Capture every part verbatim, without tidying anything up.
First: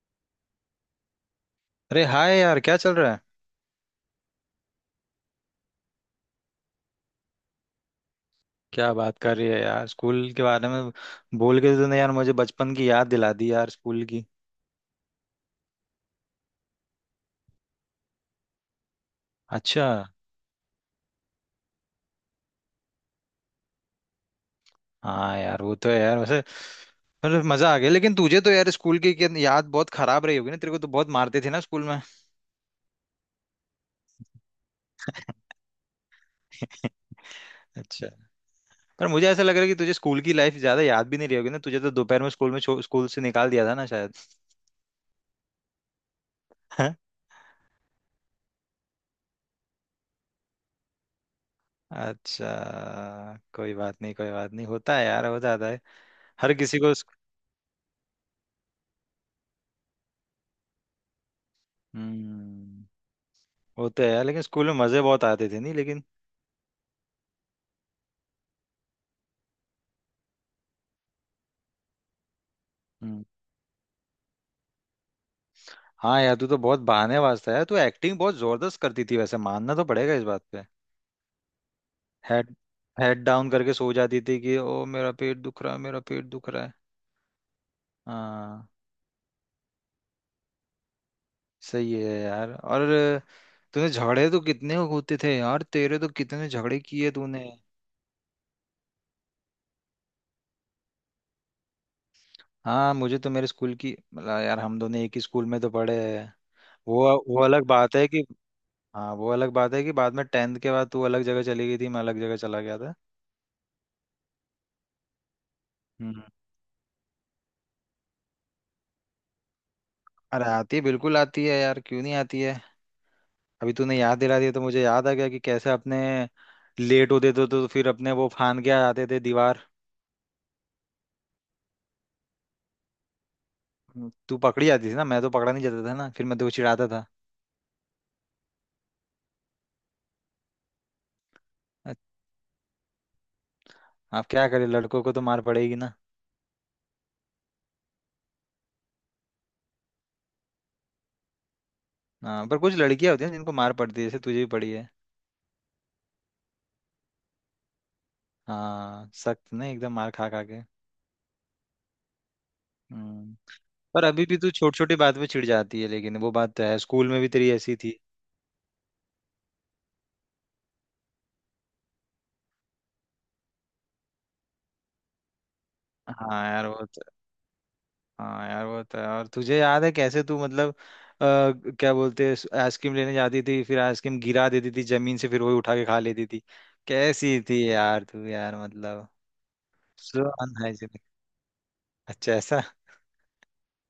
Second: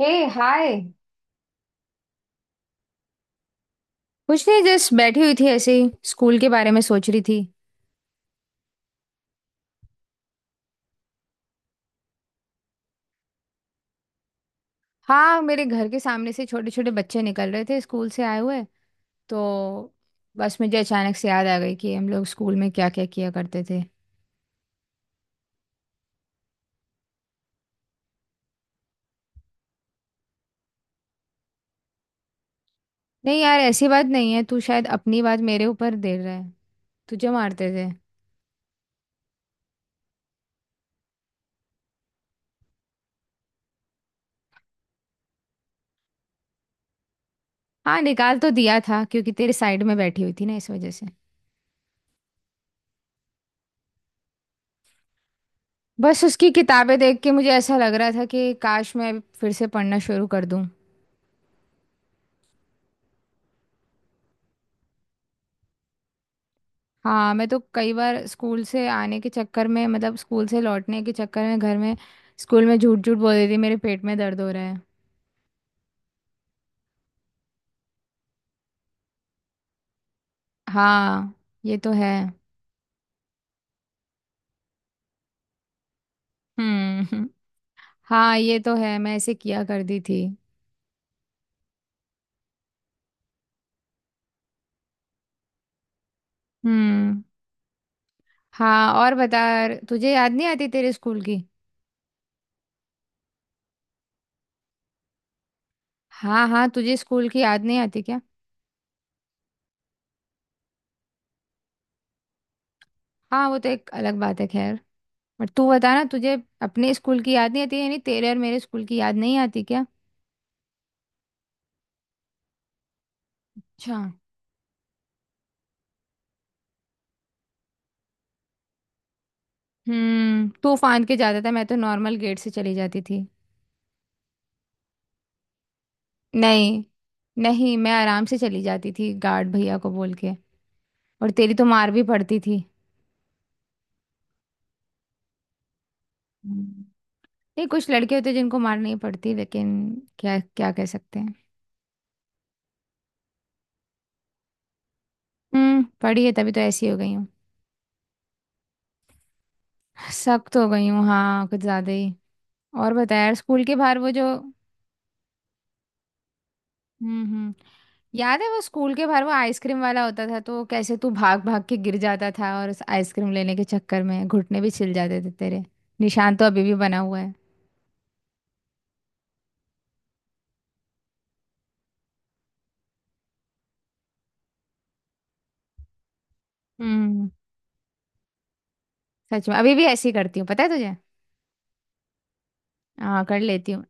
हे। Hi. अरे hi यार, क्या चल रहा है? कुछ नहीं जस्ट बैठी हुई थी ऐसे ही स्कूल के बारे में सोच रही थी। क्या बात कर रही है यार, स्कूल के बारे में? बोल के तूने यार मुझे बचपन की याद दिला दी यार, स्कूल की। हाँ मेरे घर के सामने से छोटे छोटे बच्चे निकल रहे थे स्कूल से आए हुए अच्छा। तो बस मुझे अचानक से याद आ गई कि हम लोग स्कूल में क्या क्या किया करते थे। हाँ यार वो तो है यार वैसे। मतलब मजा आ गया, लेकिन तुझे तो यार स्कूल की क्या- याद बहुत खराब रही होगी ना। तेरे को तो बहुत मारते थे ना स्कूल में। नहीं यार ऐसी बात नहीं है। तू शायद अपनी बात मेरे ऊपर दे रहा है। तुझे मारते थे। अच्छा। पर मुझे ऐसा लग रहा है कि तुझे स्कूल की लाइफ ज्यादा याद भी नहीं रही होगी ना। तुझे तो दोपहर में स्कूल में छो- स्कूल से निकाल दिया था ना शायद। हाँ? हाँ निकाल तो दिया था क्योंकि तेरे साइड में बैठी हुई थी ना इस वजह से। अच्छा। कोई बात नहीं, कोई बात नहीं, होता है यार, हो जाता है बस उसकी हर किसी को। किताबें देख के मुझे ऐसा लग रहा था कि काश मैं फिर से पढ़ना शुरू कर दूं। हम्म। वो तो है यार, लेकिन स्कूल में मजे बहुत आते थे नहीं लेकिन। हाँ मैं तो कई बार स्कूल से आने के चक्कर में मतलब स्कूल से लौटने के चक्कर में घर में स्कूल में झूठ झूठ हम्म। बोल देती मेरे पेट में दर्द हो रहा है। हाँ यार, तू तो बहुत बहाने वास्ता है। तू एक्टिंग बहुत जबरदस्त करती थी वैसे, मानना तो पड़ेगा इस बात पे। हाँ ये तो है। हेड, हेड डाउन करके सो जाती थी कि ओ मेरा पेट दुख रहा है, मेरा पेट दुख रहा है। हम्म। हाँ ये हाँ। तो है, मैं ऐसे किया करती थी। सही है यार। और तूने झगड़े तो कितने होते थे यार, तेरे तो कितने झगड़े किए हम्म। तूने। हाँ और बता। तुझे याद नहीं आती तेरे स्कूल की। हाँ, मुझे तो मेरे स्कूल की मतलब, यार हम दोनों एक ही स्कूल में तो पढ़े हैं। हाँ हाँ तुझे वो स्कूल वो की याद अलग नहीं बात आती है क्या। कि, हाँ वो अलग बात है कि बाद में टेंथ के बाद तू अलग जगह चली गई थी, मैं अलग जगह चला गया था। हाँ वो तो एक अलग बात है खैर। पर तू बता ना हम्म। तुझे अपने स्कूल की याद नहीं आती यानी तेरे और मेरे स्कूल की याद नहीं आती क्या। अरे आती है, बिल्कुल आती है यार, क्यों नहीं आती है। अभी अच्छा। तूने याद दिला दिया तो मुझे याद आ गया कि कैसे अपने लेट होते थे तो फिर अपने वो फान के आ जाते थे दीवार। हम्म तू फांद के जाता था मैं तो नॉर्मल गेट से चली जाती थी। हम्म, तू पकड़ी जाती थी ना, मैं तो पकड़ा नहीं जाता था ना, फिर मैं तो नहीं। चिढ़ाता था। नहीं मैं आराम से चली जाती थी गार्ड भैया को बोल के। और तेरी तो मार भी पड़ती थी। आप क्या करें, लड़कों को तो मार पड़ेगी ना। हम्म। नहीं कुछ लड़के होते जिनको मार नहीं पड़ती लेकिन क्या क्या कह सकते हैं। हाँ, पर कुछ लड़कियां होती हैं जिनको मार पड़ती है, जैसे तुझे भी पड़ी है। हम्म पढ़ी है तभी तो ऐसी हो गई हूँ। हाँ, सख्त नहीं एकदम, मार खा खा सख्त के। हो गई हूँ हाँ कुछ ज्यादा ही। और बता यार हम्म। स्कूल के बाहर पर वो अभी जो भी तू छोटी छोटी बात पे चिढ़ जाती है, लेकिन वो बात तो है, स्कूल में हम्म। भी तेरी हम्म ऐसी थी। याद है वो स्कूल के बाहर वो आइसक्रीम वाला होता था तो कैसे तू भाग भाग के गिर जाता था और उस आइसक्रीम लेने के चक्कर में घुटने भी छिल जाते थे तेरे। निशान तो हाँ अभी यार भी वो बना तो, हुआ है। हाँ यार वो तो है। और तुझे याद है कैसे तू मतलब, आ, क्या बोलते हैं, आइसक्रीम लेने जाती थी, फिर आइसक्रीम गिरा देती थी जमीन से, फिर वही उठा के खा लेती थी। हम्म कैसी थी यार तू यार, मतलब सच में अभी भी ऐसे ही सो करती हूँ पता है तुझे। अनहाइजीनिक। अच्छा, ऐसा? हाँ कर लेती हूँ।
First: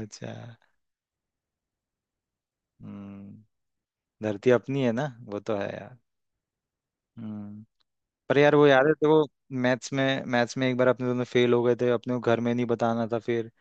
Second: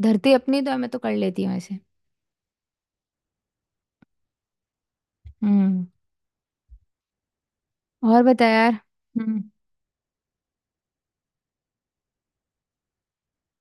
धरती अपनी तो है, मैं तो कर लेती हूँ ऐसे। हम्म। धरती अपनी है ना। वो तो है हम्म यार। हम्म। और पर बता यार वो यार। याद है तो वो, हम्म। मैथ्स में, मैथ्स में एक बार अपने दोनों फेल हो गए थे, अपने को घर में नहीं बताना था फिर।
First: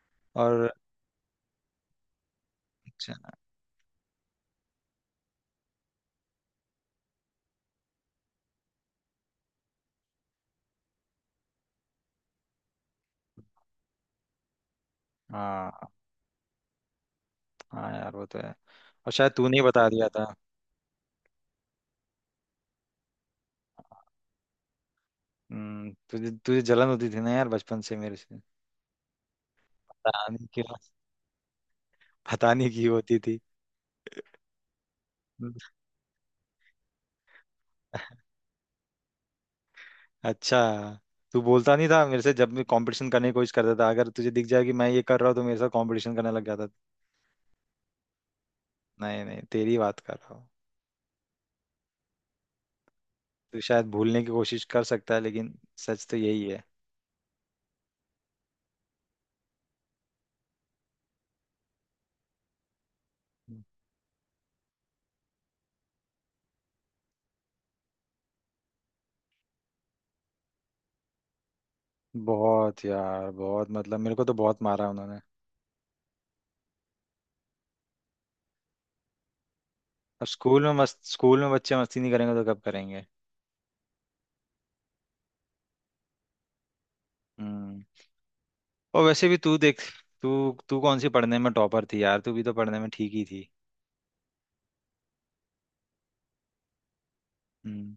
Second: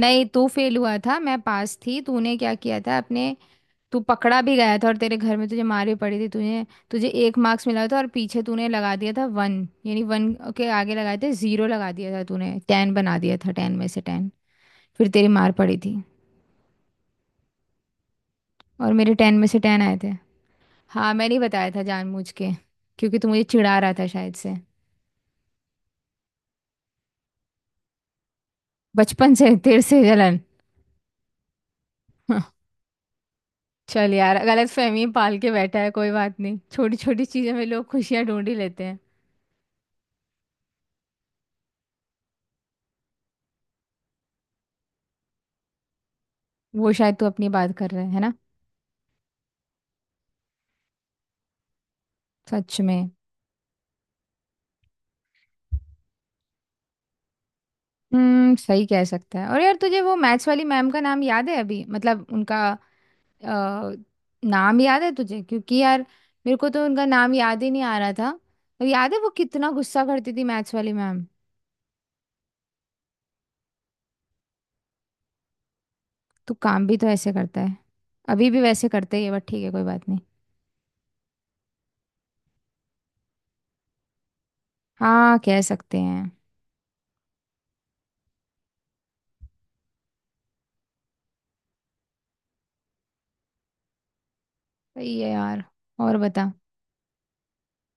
नहीं तू और फेल हुआ था मैं पास थी। तूने क्या किया था अच्छा। अपने तू पकड़ा भी गया था और तेरे घर में तुझे मार भी पड़ी थी। तुझे तुझे एक मार्क्स मिला था और पीछे तूने लगा दिया था वन। यानी वन के आगे लगाए थे जीरो लगा दिया था तूने टेन बना दिया था टेन में से टेन। फिर तेरी मार हाँ, पड़ी थी। हाँ यार वो तो है। और और मेरे शायद टेन में तूने से ही टेन बता आए थे। दिया था। हाँ मैंने ही बताया था जानबूझ के। क्योंकि तू मुझे चिढ़ा रहा था शायद से। हम्म, तुझे तुझे जलन होती थी ना यार बचपन से मेरे से। बचपन से तेरे से पता जलन। नहीं क्यों, पता नहीं क्यों होती थी। चल यार गलत फहमी पाल के हम्म। बैठा है कोई बात नहीं छोटी छोटी चीज़ों में लोग खुशियाँ ढूंढ ही लेते हैं। अच्छा। तू बोलता नहीं था मेरे से, जब मैं कंपटीशन करने की कोशिश करता था, अगर तुझे दिख जाए कि मैं ये कर रहा हूँ तो मेरे साथ कंपटीशन करने लग जाता था। वो शायद तू अपनी बात कर रहे है ना। नहीं नहीं, तेरी बात कर रहा हूँ। सच में। तू शायद भूलने की कोशिश कर सकता है, लेकिन सच तो यही है। हम्म सही कह सकता है। और यार तुझे वो मैथ्स वाली मैम का नाम याद है अभी मतलब उनका अ, नाम याद है तुझे क्योंकि यार मेरे को तो उनका नाम याद ही नहीं आ रहा था। और याद है वो कितना गुस्सा करती थी मैथ्स वाली मैम। बहुत यार बहुत, मतलब मेरे को तो बहुत मारा उन्होंने। तू काम भी तो ऐसे करता है। अभी भी वैसे करते ही है बट ठीक है कोई बात नहीं। अब स्कूल में मस्त, स्कूल में बच्चे मस्ती नहीं करेंगे तो कब करेंगे? हाँ कह सकते हैं। हम्म। और वैसे भी तू देख, तू तू कौन सी पढ़ने में टॉपर थी यार, तू भी तो पढ़ने में ठीक ही थी। सही है यार और बता। हम्म।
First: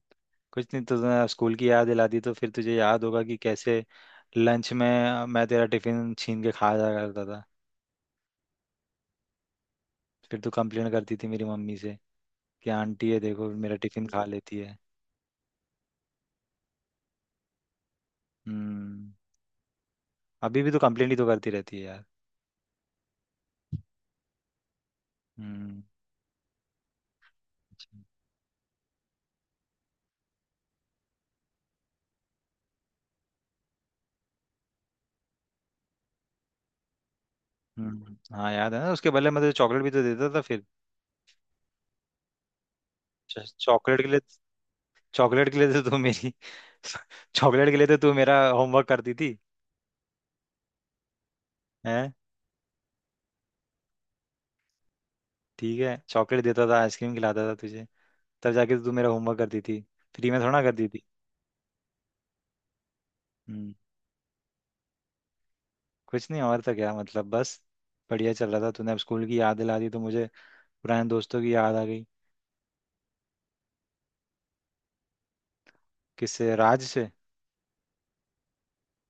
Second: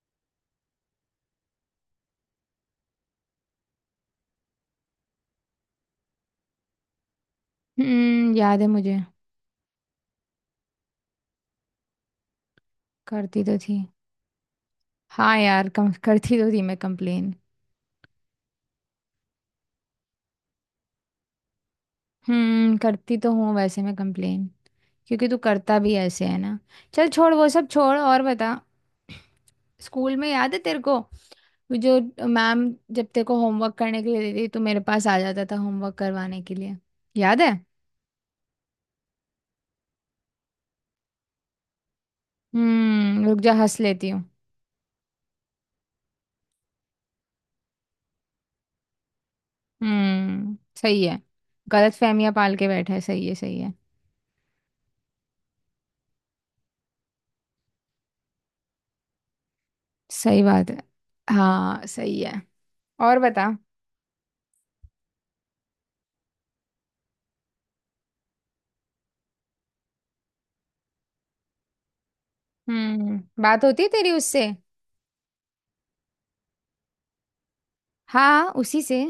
कुछ नहीं, तो स्कूल की याद दिला दी तो फिर तुझे याद होगा कि कैसे लंच में मैं तेरा टिफिन छीन के खा जा करता था। हम्म याद है मुझे। फिर तू कंप्लेन करती थी मेरी मम्मी से कि आंटी है करती देखो तो मेरा थी। टिफिन खा लेती है। हाँ यार कम करती तो थी मैं कंप्लेन। हम्म। अभी भी तो कंप्लेन ही तो करती रहती है यार। हम्म करती तो हूँ वैसे मैं कंप्लेन। क्योंकि तू करता हम्म भी ऐसे है ना। चल छोड़ वो सब छोड़ और बता। स्कूल में याद है तेरे को जो मैम जब तेरे को होमवर्क करने के लिए देती थी, तो मेरे पास आ जाता था होमवर्क करवाने के लिए। याद है। हम्म हाँ याद है ना, उसके बदले मैं तुझे चॉकलेट भी तो देता था फिर। हम्म रुक जा हंस चॉकलेट के लेती लिए, हूँ। चॉकलेट के लिए तो तू मेरी, चॉकलेट के लिए तो तू मेरा होमवर्क करती थी। हम्म सही है। गलत है। फहमियां पाल के बैठा है सही है सही है। ठीक है, चॉकलेट देता था, आइसक्रीम खिलाता था तुझे, तब जाके तो तू मेरा होमवर्क करती थी। फ्री में सही थोड़ा ना बात है। करती थी। हाँ सही है और बता। हम्म। कुछ नहीं और, तो क्या मतलब, बस बढ़िया चल रहा था, तूने अब स्कूल की याद दिला दी तो मुझे पुराने दोस्तों की याद आ गई। हम्म बात होती है तेरी उससे। किससे, राज से? हाँ हाँ, उसी से।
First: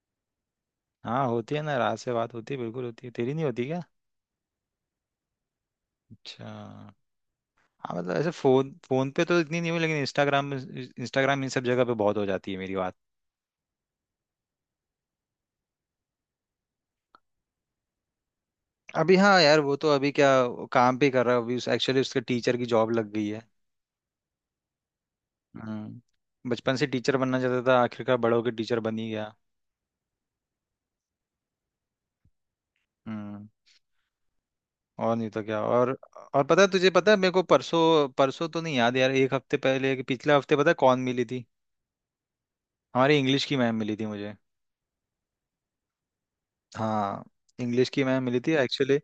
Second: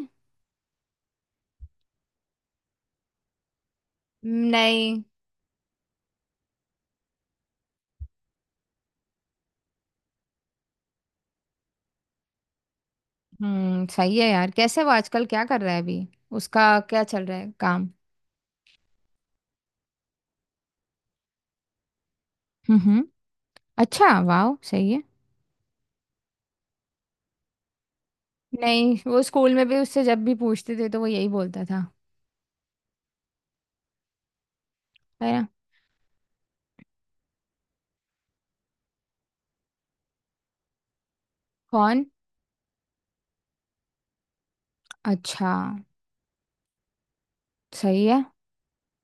हाँ होती है ना, राज से बात होती है, बिल्कुल होती है। तेरी नहीं होती क्या? नहीं। अच्छा। हाँ मतलब ऐसे फोन, फोन पे तो इतनी नहीं हुई, लेकिन इंस्टाग्राम, इंस्टाग्राम इन सब जगह पे बहुत हो जाती है मेरी बात। हम्म सही है यार। कैसे वो आजकल क्या कर रहा है अभी उसका क्या चल रहा है काम। अभी, हाँ यार वो तो अभी क्या वो काम भी कर रहा है अभी। उस एक्चुअली उसके टीचर की हम्म जॉब हम्म लग गई है। अच्छा वाह सही है। हम्म, बचपन से टीचर बनना चाहता था, आखिरकार बड़ा होकर टीचर नहीं बन ही वो गया। स्कूल में भी उससे जब भी पूछते थे तो वो यही बोलता था हम्म। और नहीं है तो ना। क्या और। और पता है तुझे, पता है मेरे को परसों, परसों तो नहीं याद यार, एक हफ्ते पहले कि पिछले हफ्ते पता है कौन मिली थी? कौन। हमारी इंग्लिश की मैम मिली थी मुझे। अच्छा हाँ। इंग्लिश की सही है। मैम मिली थी एक्चुअली।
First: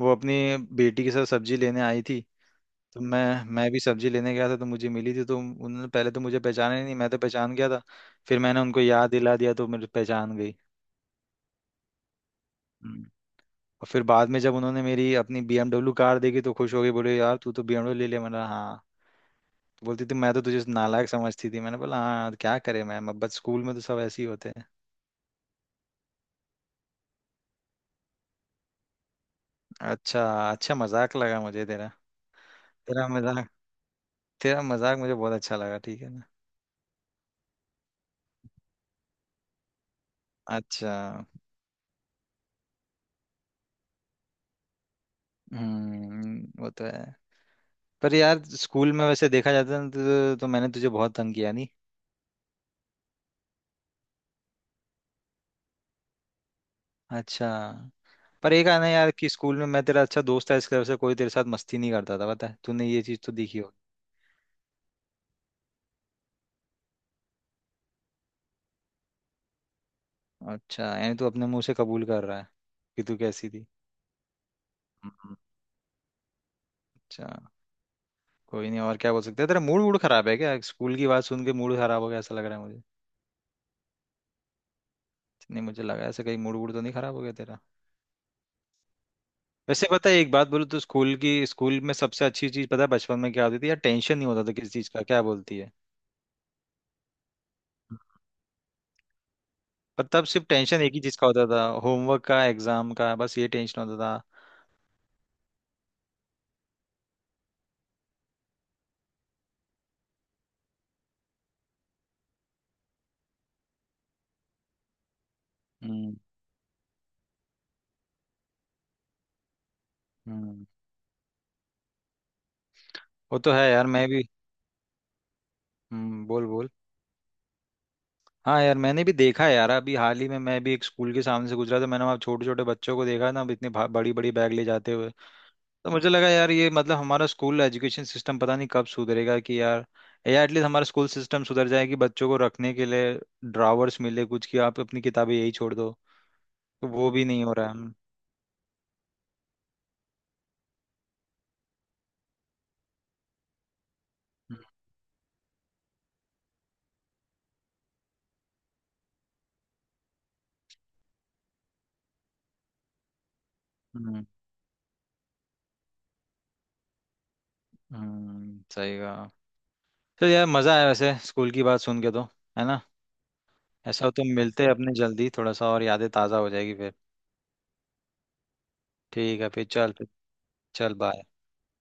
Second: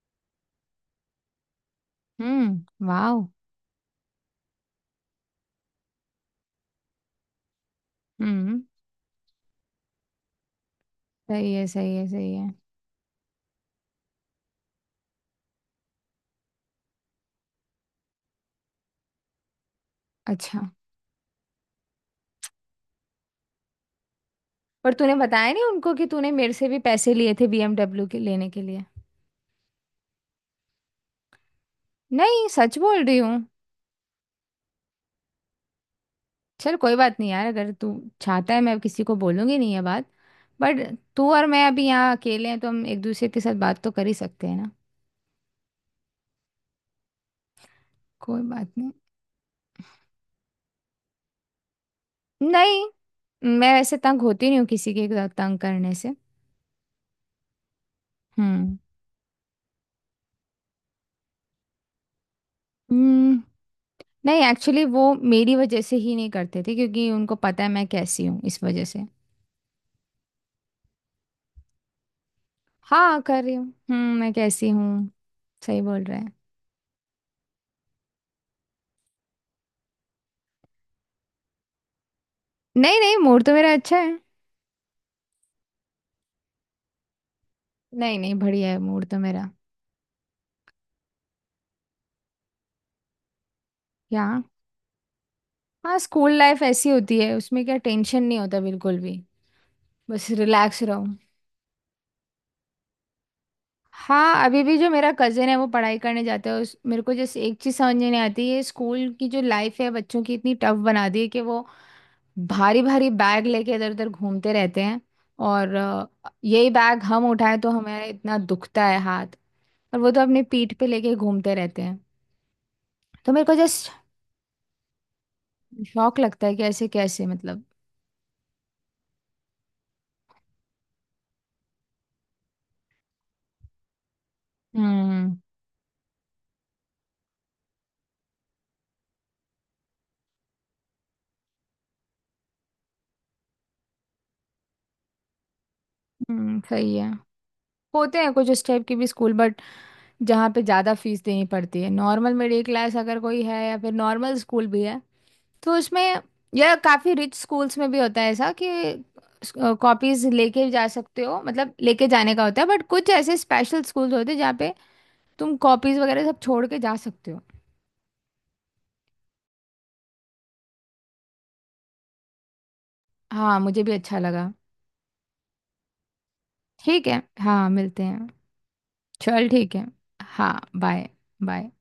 वो अपनी बेटी के साथ सब्जी लेने आई थी, हम्म तो मैं वाह। मैं भी सब्जी लेने गया था तो मुझे मिली थी। तो उन्होंने पहले तो मुझे पहचाना ही नहीं, मैं तो पहचान गया था। फिर मैंने हम्म उनको याद दिला दिया तो मुझे पहचान गई। सही है सही है सही है। हम्म। और फिर बाद में जब उन्होंने मेरी अपनी बी एम डब्ल्यू कार देखी तो खुश हो गई, बोले यार तू तो बी एम डब्ल्यू ले ले, मैंने बोला हाँ। तो बोलती थी मैं तो अच्छा तुझे नालायक समझती थी, मैंने बोला हाँ, क्या करे मैम, अब बस स्कूल में तो सब ऐसे ही होते हैं। पर तूने बताया नहीं उनको कि तूने मेरे से भी पैसे लिए थे बीएमडब्ल्यू के लेने के लिए। अच्छा। अच्छा, मजाक लगा मुझे तेरा। नहीं सच बोल तेरा रही हूँ। मजाक, तेरा मजाक मुझे बहुत अच्छा लगा, ठीक है ना। चल कोई बात नहीं यार अगर तू चाहता है मैं किसी को बोलूंगी नहीं ये बात। बट अच्छा। तू और मैं अभी यहाँ अकेले हैं तो हम एक दूसरे के साथ बात तो कर ही सकते हैं ना। हम्म, वो तो है। पर कोई यार बात नहीं। स्कूल में वैसे देखा जाता है ना तो, तो मैंने तुझे बहुत तंग किया नहीं। नहीं मैं वैसे तंग होती नहीं हूँ किसी के साथ तंग करने से। अच्छा। पर एक हम्म। आना यार, कि स्कूल में मैं तेरा अच्छा दोस्त था, इसकी वजह से कोई तेरे साथ मस्ती नहीं करता था, पता है, तूने ये चीज तो हम्म, देखी। नहीं एक्चुअली वो मेरी वजह से ही नहीं करते थे क्योंकि उनको पता है मैं कैसी हूँ इस वजह से। अच्छा, यानी तू अपने मुंह से कबूल कर रहा है कि तू हाँ कर कैसी रही थी। हूँ हम्म मैं कैसी हूँ। हम्म। सही बोल रहा है। अच्छा। कोई नहीं, और क्या बोल सकते हैं। तेरा मूड वूड खराब है क्या? स्कूल की बात सुन के मूड खराब हो गया ऐसा लग रहा है मुझे। नहीं नहीं मूड तो मेरा अच्छा है। नहीं, मुझे लगा ऐसा, कहीं मूड वूड तो नहीं खराब हो गया तेरा। नहीं नहीं बढ़िया है मूड तो मेरा। वैसे पता है एक बात बोलूं तो स्कूल की, स्कूल में सबसे अच्छी चीज पता है बचपन में क्या होती थी यार, टेंशन क्या। नहीं होता था किसी चीज का, क्या बोलती है? हाँ स्कूल लाइफ ऐसी होती है उसमें क्या टेंशन नहीं होता बिल्कुल भी। पर तब बस सिर्फ रिलैक्स टेंशन एक ही रहो। चीज का होता था, होमवर्क का, एग्जाम का, बस ये टेंशन होता था। हाँ अभी भी जो मेरा कज़न है वो पढ़ाई करने जाता है उस मेरे को जैसे एक चीज़ समझ नहीं आती है स्कूल की जो लाइफ है बच्चों की इतनी टफ बना दी है कि वो भारी भारी बैग लेके इधर उधर घूमते रहते हैं। और अ, हम्म। यही बैग हम उठाएं तो हमें इतना दुखता है हाथ। और वो तो अपनी हम्म, पीठ पे लेके घूमते रहते हैं। तो वो मेरे तो को है यार, जस्ट मैं भी। शौक हम्म, बोल लगता है कि बोल। ऐसे कैसे मतलब। हाँ यार, मैंने भी देखा है यार, अभी हाल ही में मैं भी एक स्कूल के सामने से गुजरा था, मैंने वहाँ छोटे छोटे बच्चों को देखा ना, अब इतनी बड़ी बड़ी बैग ले जाते हुए। हम्म तो मुझे लगा यार ये मतलब हमारा स्कूल एजुकेशन सिस्टम पता नहीं कब सुधरेगा कि यार, या एटलीस्ट हमारा स्कूल सिस्टम सुधर जाए कि बच्चों को रखने के लिए ड्रावर्स मिले कुछ, कि आप अपनी किताबें यही छोड़ दो। हम्म तो सही है। वो भी नहीं हो रहा है। हम्म। होते हैं कुछ उस टाइप के भी स्कूल बट जहाँ पे ज़्यादा फीस देनी पड़ती है नॉर्मल मिडिल क्लास अगर कोई है या फिर नॉर्मल स्कूल भी है तो उसमें या काफ़ी रिच स्कूल्स में भी होता है ऐसा कि कॉपीज लेके जा सकते हो मतलब लेके जाने का होता है बट कुछ ऐसे स्पेशल स्कूल्स हम्म, होते हैं जहाँ पे तुम कॉपीज वगैरह सब छोड़ के जा सकते हो। हम्म, सही कहा। तो यार मजा आया वैसे स्कूल की बात सुन के तो। है ना। हाँ मुझे भी ऐसा हो अच्छा तो लगा। मिलते हैं अपने जल्दी थोड़ा सा, और यादें ताज़ा हो जाएगी फिर। ठीक है हाँ मिलते हैं। ठीक है चल फिर, ठीक है चल फिर। हाँ चल बाय बाय। बाय।